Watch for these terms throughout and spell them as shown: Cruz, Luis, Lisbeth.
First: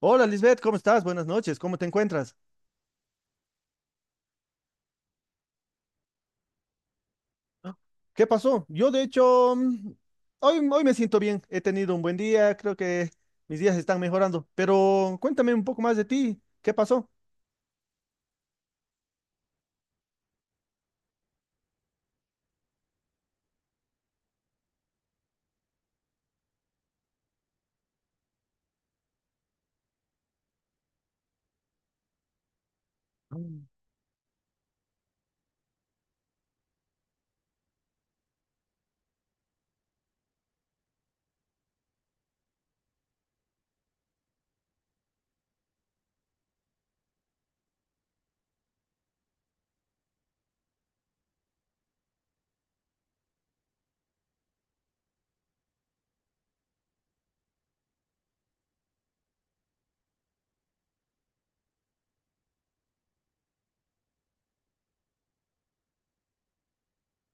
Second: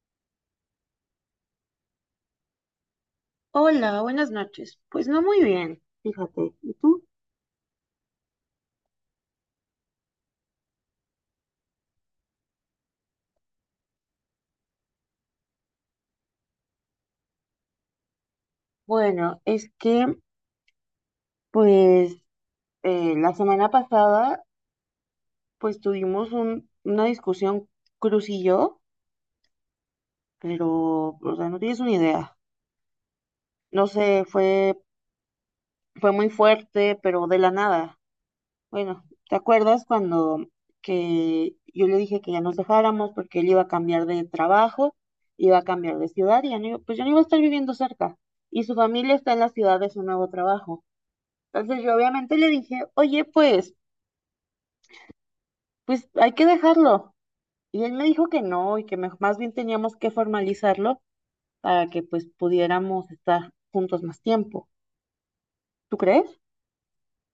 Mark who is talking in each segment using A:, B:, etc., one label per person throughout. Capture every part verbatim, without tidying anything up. A: Hola Lisbeth, ¿cómo estás? Buenas noches, ¿cómo te encuentras?
B: Hola, buenas noches. Pues no muy bien, fíjate. ¿Y tú?
A: Ah, ¿qué pasó? Yo de hecho, mm, hoy, hoy me siento bien, he tenido un buen día, creo que mis días están mejorando, pero cuéntame un poco más de ti, ¿qué pasó?
B: Bueno, es que pues eh, la semana pasada pues tuvimos un- una discusión Cruz y yo, pero o sea, no tienes una idea. No sé, fue fue muy fuerte, pero de la nada. Bueno, ¿te acuerdas cuando que yo le dije que ya nos dejáramos porque él iba a cambiar de trabajo, iba a cambiar de ciudad y ya no iba- pues ya no iba a estar viviendo cerca y su familia está en la ciudad de su nuevo trabajo? Entonces yo obviamente le dije, oye, pues, pues hay que dejarlo. Y él me dijo que no y que me- más bien teníamos que formalizarlo para que pues pudiéramos estar juntos más tiempo. ¿Tú crees?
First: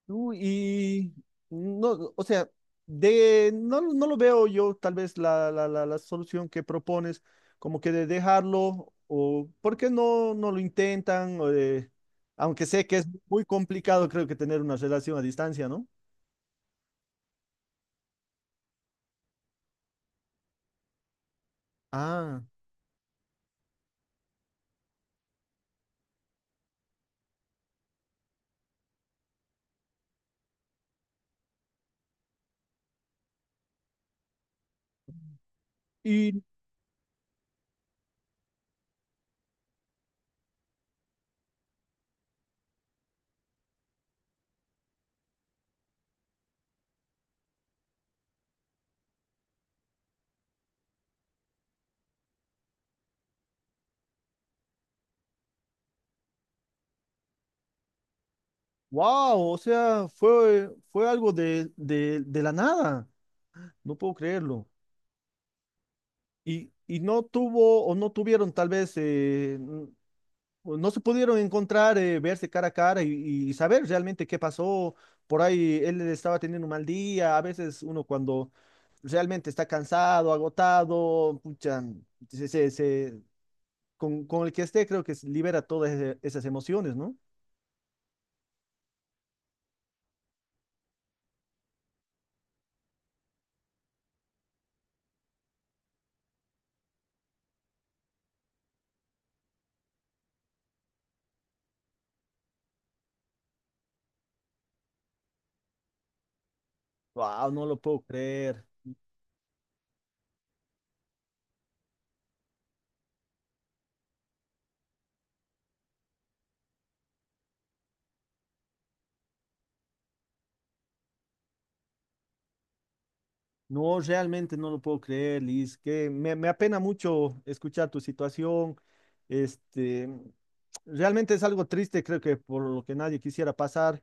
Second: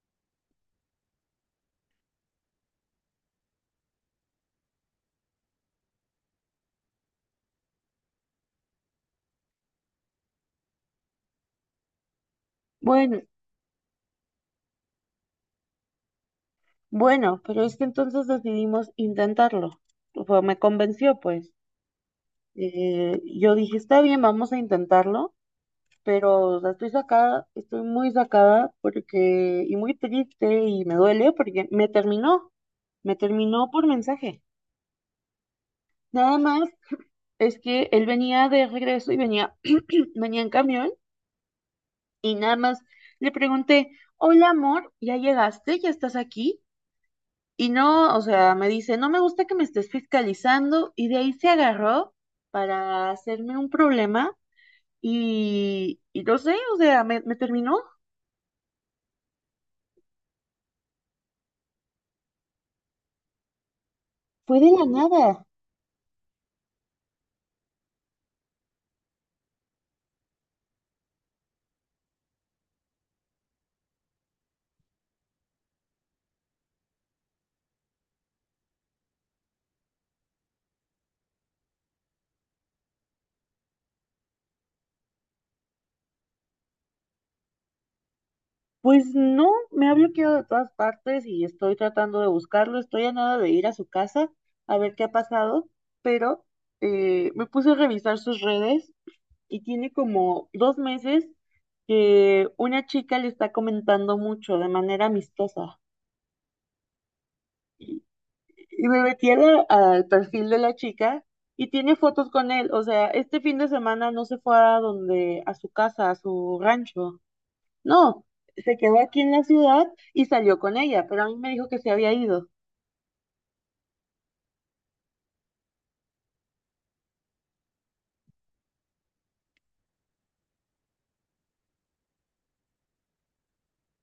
A: No, y no, o sea, de no, no lo veo yo tal vez la, la, la, la solución que propones, como que de dejarlo, o por qué no, no lo intentan, O de- aunque sé que es
B: Bueno,
A: muy complicado, creo que tener una relación a distancia, ¿no?
B: bueno, pero es que entonces decidimos intentarlo. O sea, me convenció, pues.
A: Ah,
B: Eh, yo dije, está bien, vamos a intentarlo, pero o sea, estoy sacada, estoy muy sacada porque, y muy triste y me duele porque me terminó, me terminó por mensaje. Nada
A: y
B: más. Es que él venía de regreso y venía, venía en camión y nada más le pregunté, hola amor, ¿ya llegaste? ¿Ya estás aquí? Y no, o sea, me dice, no me gusta que me estés fiscalizando y de ahí se agarró para hacerme un problema y, y no sé, o sea, me, me terminó.
A: wow, o sea, fue, fue algo de, de, de la nada, no puedo
B: Fue
A: creerlo.
B: de la nada.
A: Y, y no tuvo o no tuvieron tal vez, eh, no se pudieron encontrar, eh, verse cara a cara y, y saber realmente qué pasó. Por ahí él estaba teniendo un mal día. A veces uno cuando realmente está cansado, agotado, pucha, se, se- se- con, con el que esté creo que se libera todas ese- esas emociones, ¿no?
B: Pues no, me ha bloqueado de todas partes y estoy tratando de buscarlo, estoy a nada de ir a su casa a ver qué ha pasado, pero eh, me puse a revisar sus redes y tiene como dos meses que una chica le está comentando mucho de manera amistosa.
A: Wow, no lo puedo creer.
B: Y me metí a la- al perfil de la chica y tiene fotos con él. O sea, este fin de semana no se fue a donde, a su casa, a su rancho. No, se quedó aquí en la ciudad y salió con ella, pero a mí me dijo que se había ido.
A: No, realmente no lo puedo creer, Liz. Que me, me apena mucho escuchar tu situación. Este, realmente es algo triste, creo que por lo que nadie quisiera pasar.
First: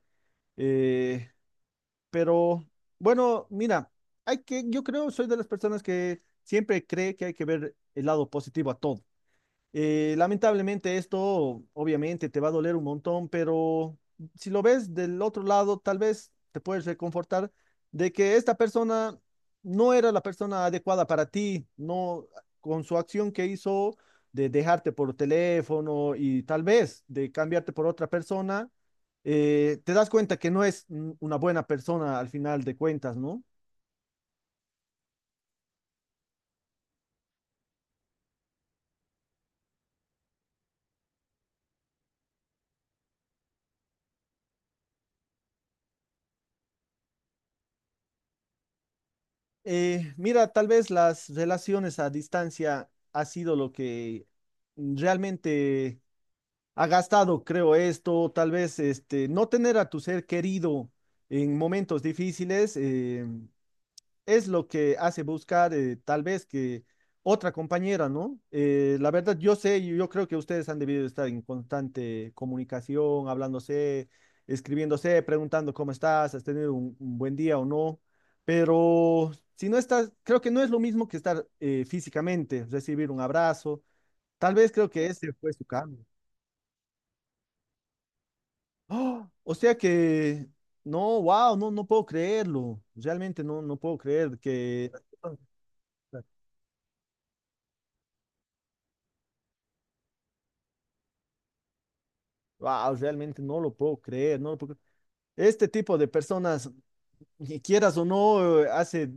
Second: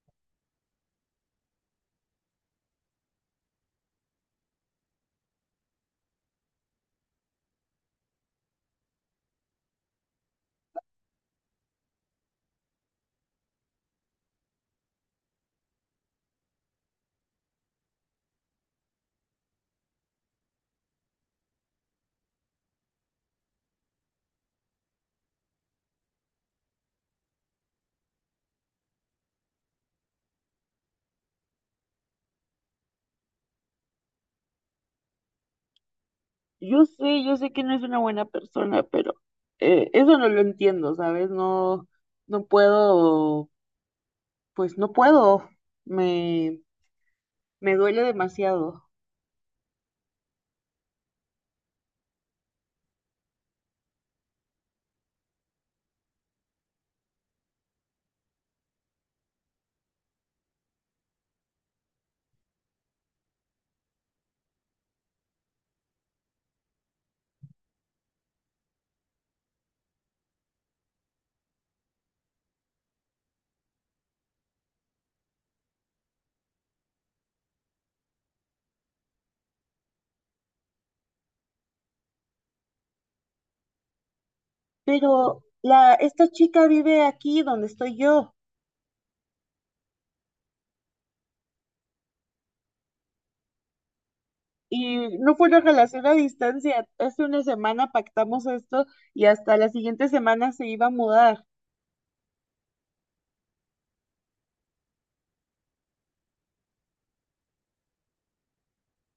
A: Eh, Pero bueno, mira, hay que, yo creo, soy de las personas que siempre cree que hay que ver el lado positivo a todo. Eh, lamentablemente esto obviamente te va a doler un montón, pero si lo ves del otro lado, tal vez te puedes reconfortar de que esta persona no era la persona adecuada para ti, no con su acción que hizo de dejarte por teléfono y tal vez de cambiarte por otra persona, eh, te das cuenta que no es mm, una buena persona al final de cuentas, ¿no?
B: Yo sé, yo sé que no es una buena persona, pero eh, eso no lo entiendo, ¿sabes? No, no puedo, pues no puedo. Me, Me duele demasiado.
A: Eh, mira, tal vez las relaciones a distancia ha sido lo que realmente ha gastado, creo esto, tal vez este, no tener a tu ser querido en momentos difíciles. eh, es lo que hace buscar eh, tal vez que otra compañera, ¿no? Eh, la verdad, yo sé, y yo creo que ustedes han debido estar en constante comunicación, hablándose, escribiéndose, preguntando cómo estás, has tenido un, un buen día o no, pero si no estás, creo que no es lo mismo que estar eh, físicamente, recibir un abrazo, tal vez creo que ese
B: Pero
A: fue su
B: la,
A: cambio.
B: esta chica vive aquí donde estoy yo.
A: ¡Oh! O sea que, no, wow, no, no puedo creerlo, realmente no, no puedo creer que...
B: Y no fue una relación a distancia. Hace una semana pactamos esto y hasta la siguiente semana se iba a mudar.
A: Wow, realmente no lo puedo creer, no lo puedo creer. Este tipo de personas y quieras o no, eh, hace,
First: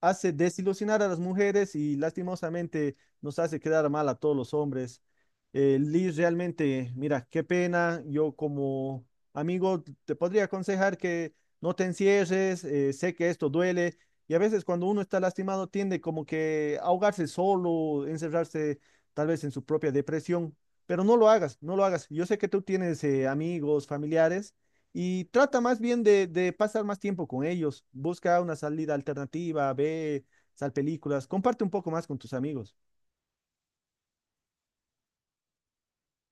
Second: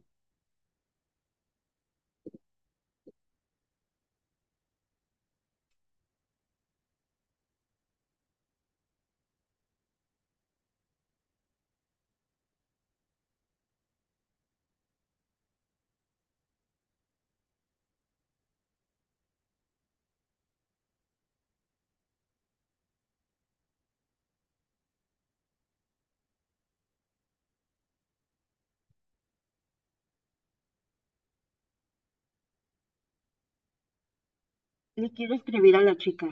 A: hace desilusionar a las mujeres y lastimosamente nos hace quedar mal a todos los hombres. Eh, Liz, realmente, mira, qué pena. Yo como amigo te podría aconsejar que no te encierres. eh, sé que esto duele y a veces cuando uno está lastimado tiende como que a ahogarse solo, encerrarse tal vez en su propia depresión. Pero no lo hagas, no lo hagas. Yo sé que tú tienes eh, amigos, familiares y trata más bien de, de pasar más tiempo con ellos. Busca una salida alternativa, ve, sal películas, comparte un poco más con tus amigos.
B: Le quiero escribir a la chica.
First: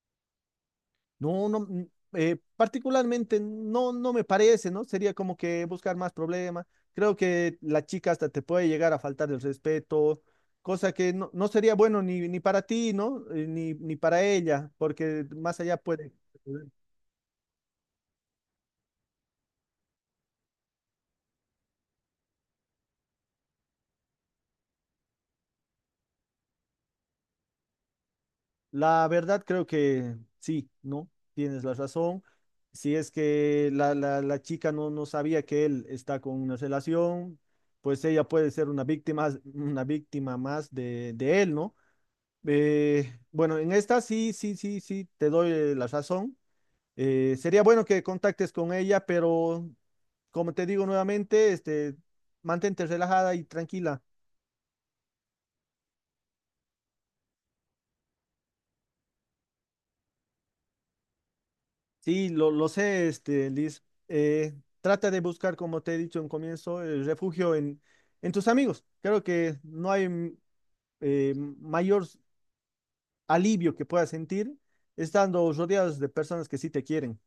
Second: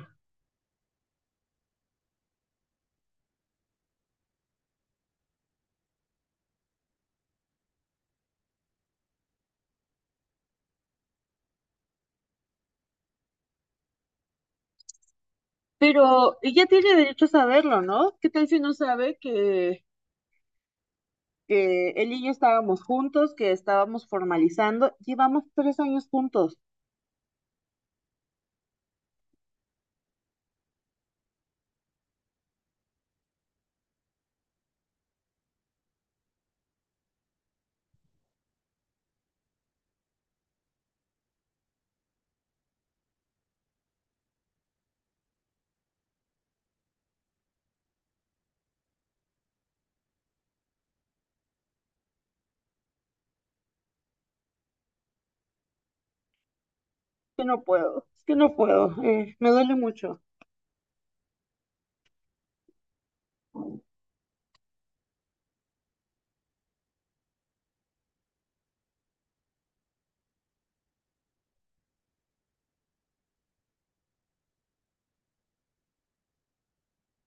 A: No, no, mm, eh, particularmente no, no me parece, ¿no? Sería como que buscar más problemas. Creo que la chica hasta te puede llegar a faltar el respeto, cosa que no, no sería bueno ni, ni para ti, ¿no? Eh, ni, ni para ella, porque más allá puede.
B: Pero ella tiene derecho a saberlo, ¿no? ¿Qué tal si no sabe que, que él y yo estábamos juntos, que estábamos formalizando? Llevamos tres años juntos.
A: La verdad creo que sí, ¿no? Tienes la razón. Si es que la, la, la chica no, no sabía que él está con una relación, pues ella puede ser una víctima, una víctima más de, de él, ¿no? Eh, bueno, en esta sí, sí, sí, sí, te doy eh, la razón. Eh, sería bueno que contactes con ella, pero como te digo nuevamente, este, mantente relajada y tranquila.
B: Que no puedo, es que no puedo. Eh, me duele mucho.
A: Sí, lo, lo sé, este, Liz. Eh, trata de buscar, como te he dicho en comienzo, el refugio en, en tus amigos. Creo que no hay mm, eh, mayor alivio que puedas sentir estando rodeados de personas que sí te quieren.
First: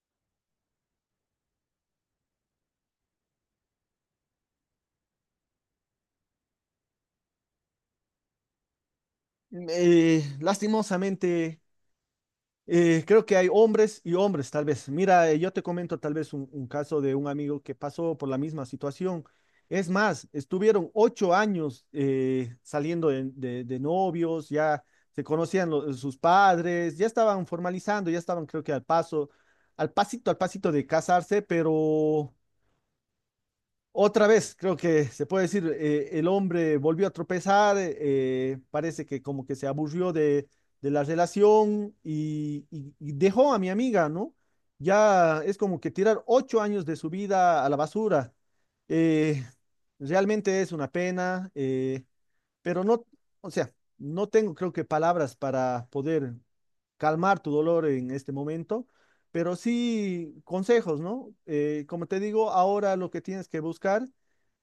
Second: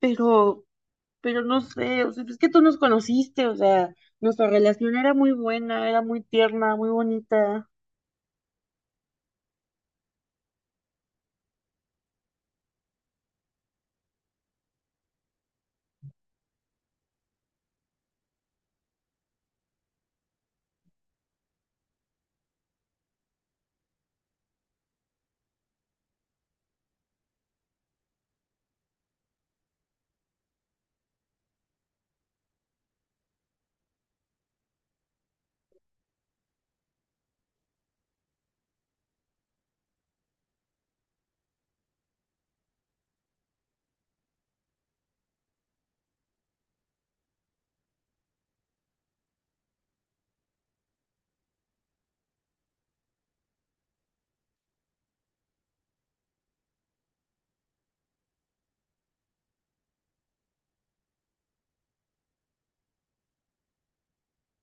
B: Pero pero no sé, o sea, es que tú nos conociste, o sea, nuestra relación era muy buena, era muy tierna, muy bonita.
A: Eh, lastimosamente. Eh, creo que hay hombres y hombres, tal vez. Mira, eh, yo te comento tal vez un, un caso de un amigo que pasó por la misma situación. Es más, estuvieron ocho años eh, saliendo de, de- de novios, ya se conocían lo- sus padres, ya estaban formalizando, ya estaban creo que al paso, al pasito, al pasito de casarse, pero otra vez, creo que se puede decir, eh, el hombre volvió a tropezar, eh, parece que como que se aburrió de, de la relación y, y- y dejó a mi amiga, ¿no? Ya es como que tirar ocho años de su vida a la basura. Eh, realmente es una pena, eh, pero no, o sea, no tengo creo que palabras para poder calmar tu dolor en este momento. Pero sí consejos, ¿no? Eh, como te digo, ahora lo que tienes que buscar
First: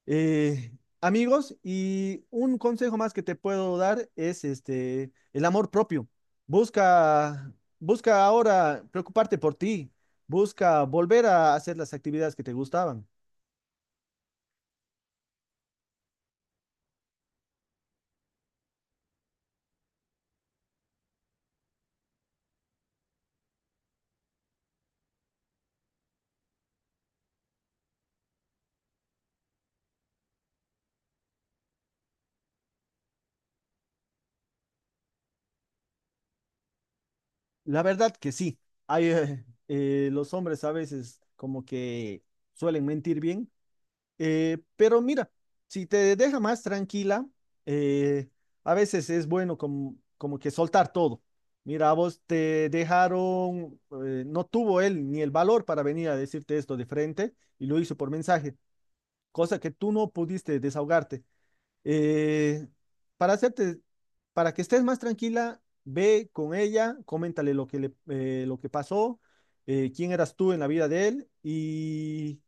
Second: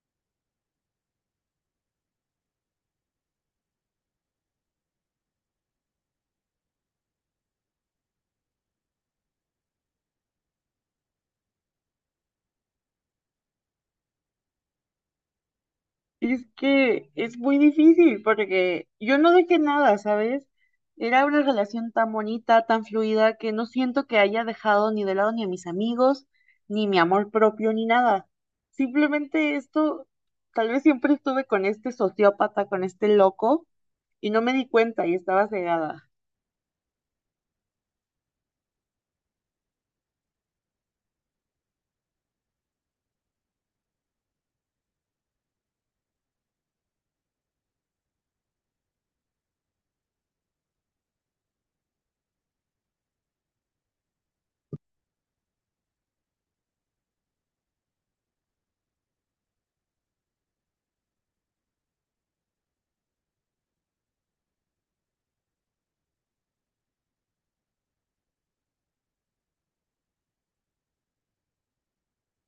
A: eh, amigos, y un consejo más que te puedo dar es este, el amor propio. Busca, busca ahora preocuparte por ti, busca volver a hacer las actividades que te gustaban.
B: Y es que es muy difícil porque yo no dejé nada, ¿sabes? Era una relación tan bonita, tan fluida, que no siento que haya dejado ni de lado ni a mis amigos, ni mi amor propio, ni nada. Simplemente esto, tal vez siempre estuve con este sociópata, con este loco, y no me di cuenta y estaba cegada.
A: La verdad que sí, hay, eh, eh, los hombres a veces como que suelen mentir bien. Eh, pero mira, si te deja más tranquila, eh, a veces es bueno como, como que soltar todo. Mira, a vos te dejaron, eh, no tuvo él ni el valor para venir a decirte esto de frente y lo hizo por mensaje, cosa que tú no pudiste desahogarte. Eh, para hacerte, para que estés más tranquila, ve con ella, coméntale lo que le, eh, lo que pasó, eh, quién eras tú en la vida de él y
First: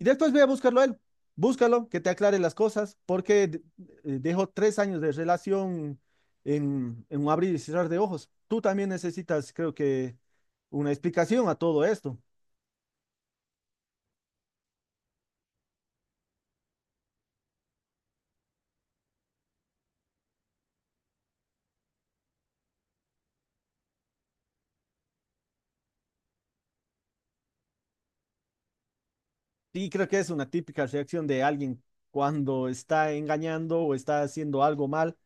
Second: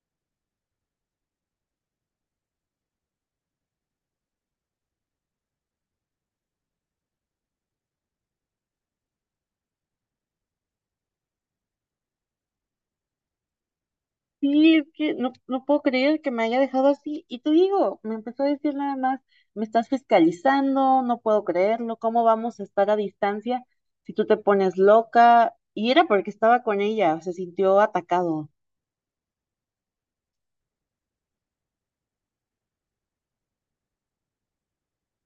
A: y después voy a buscarlo a él. Búscalo, que te aclare las cosas, porque eh, dejó tres años de relación en, en un abrir y cerrar de ojos. Tú también necesitas, creo que, una explicación a todo esto.
B: Sí, es que no, no puedo creer que me haya dejado así. Y te digo, me empezó a decir nada más, me estás fiscalizando, no puedo creerlo, ¿cómo vamos a estar a distancia si tú te pones loca? Y era porque estaba con ella, se sintió atacado.
A: Sí, creo que es una típica reacción de alguien cuando está engañando o está haciendo algo mal.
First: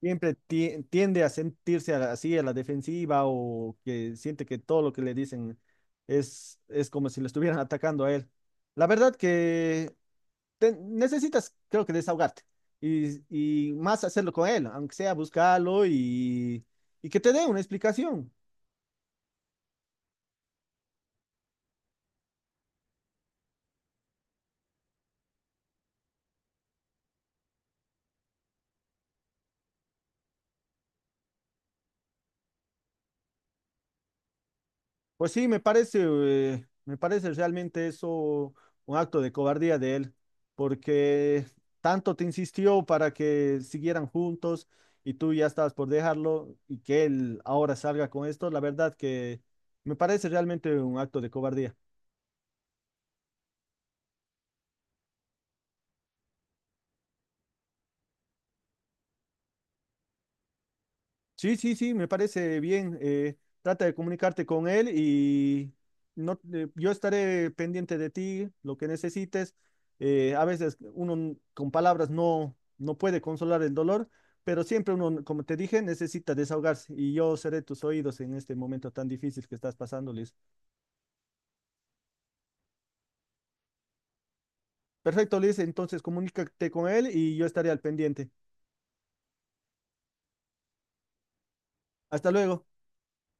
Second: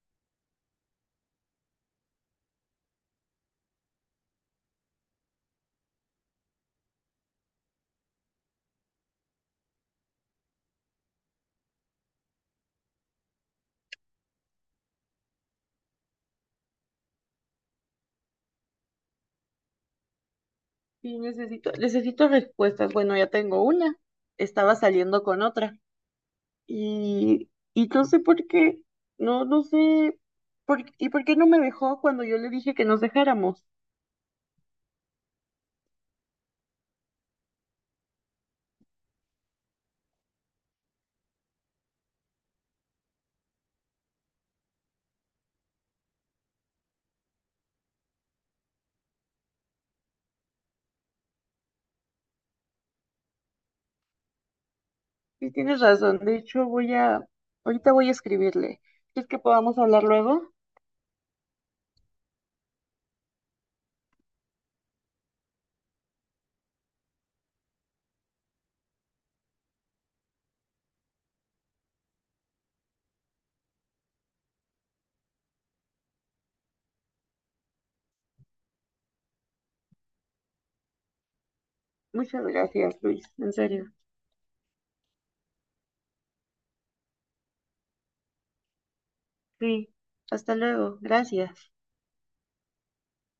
A: Siempre ti- tiende a sentirse a la- así a la defensiva o que siente que todo lo que le dicen es, es como si le estuvieran atacando a él. La verdad que te- necesitas, creo que, desahogarte y, y más hacerlo con él, aunque sea buscarlo y, y que te dé una explicación.
B: Sí, necesito, necesito respuestas. Bueno, ya tengo una. Estaba saliendo con otra. Y, y no sé por qué, no, no sé, por, ¿y por qué no me dejó cuando yo le dije que nos dejáramos?
A: Pues sí, me parece, eh, me parece realmente eso un acto de cobardía de él, porque tanto te insistió para que siguieran juntos y tú ya estabas por dejarlo y que él ahora salga con esto, la verdad que me parece realmente un acto de cobardía.
B: Sí, tienes razón. De hecho, voy a, ahorita voy a escribirle. ¿Quieres que podamos hablar luego?
A: Sí, sí, sí, me parece bien. eh, trata de comunicarte con él y no, eh, yo estaré pendiente de ti, lo que necesites. Eh, a veces uno n- con palabras no, no puede consolar el dolor, pero siempre uno, como te dije, necesita desahogarse y yo seré tus oídos en este momento tan difícil que estás pasando, Liz.
B: Muchas gracias, Luis. En serio.
A: Perfecto, Liz, entonces comunícate con él y yo estaré al pendiente.
B: Sí. Hasta luego. Gracias.
A: Hasta luego.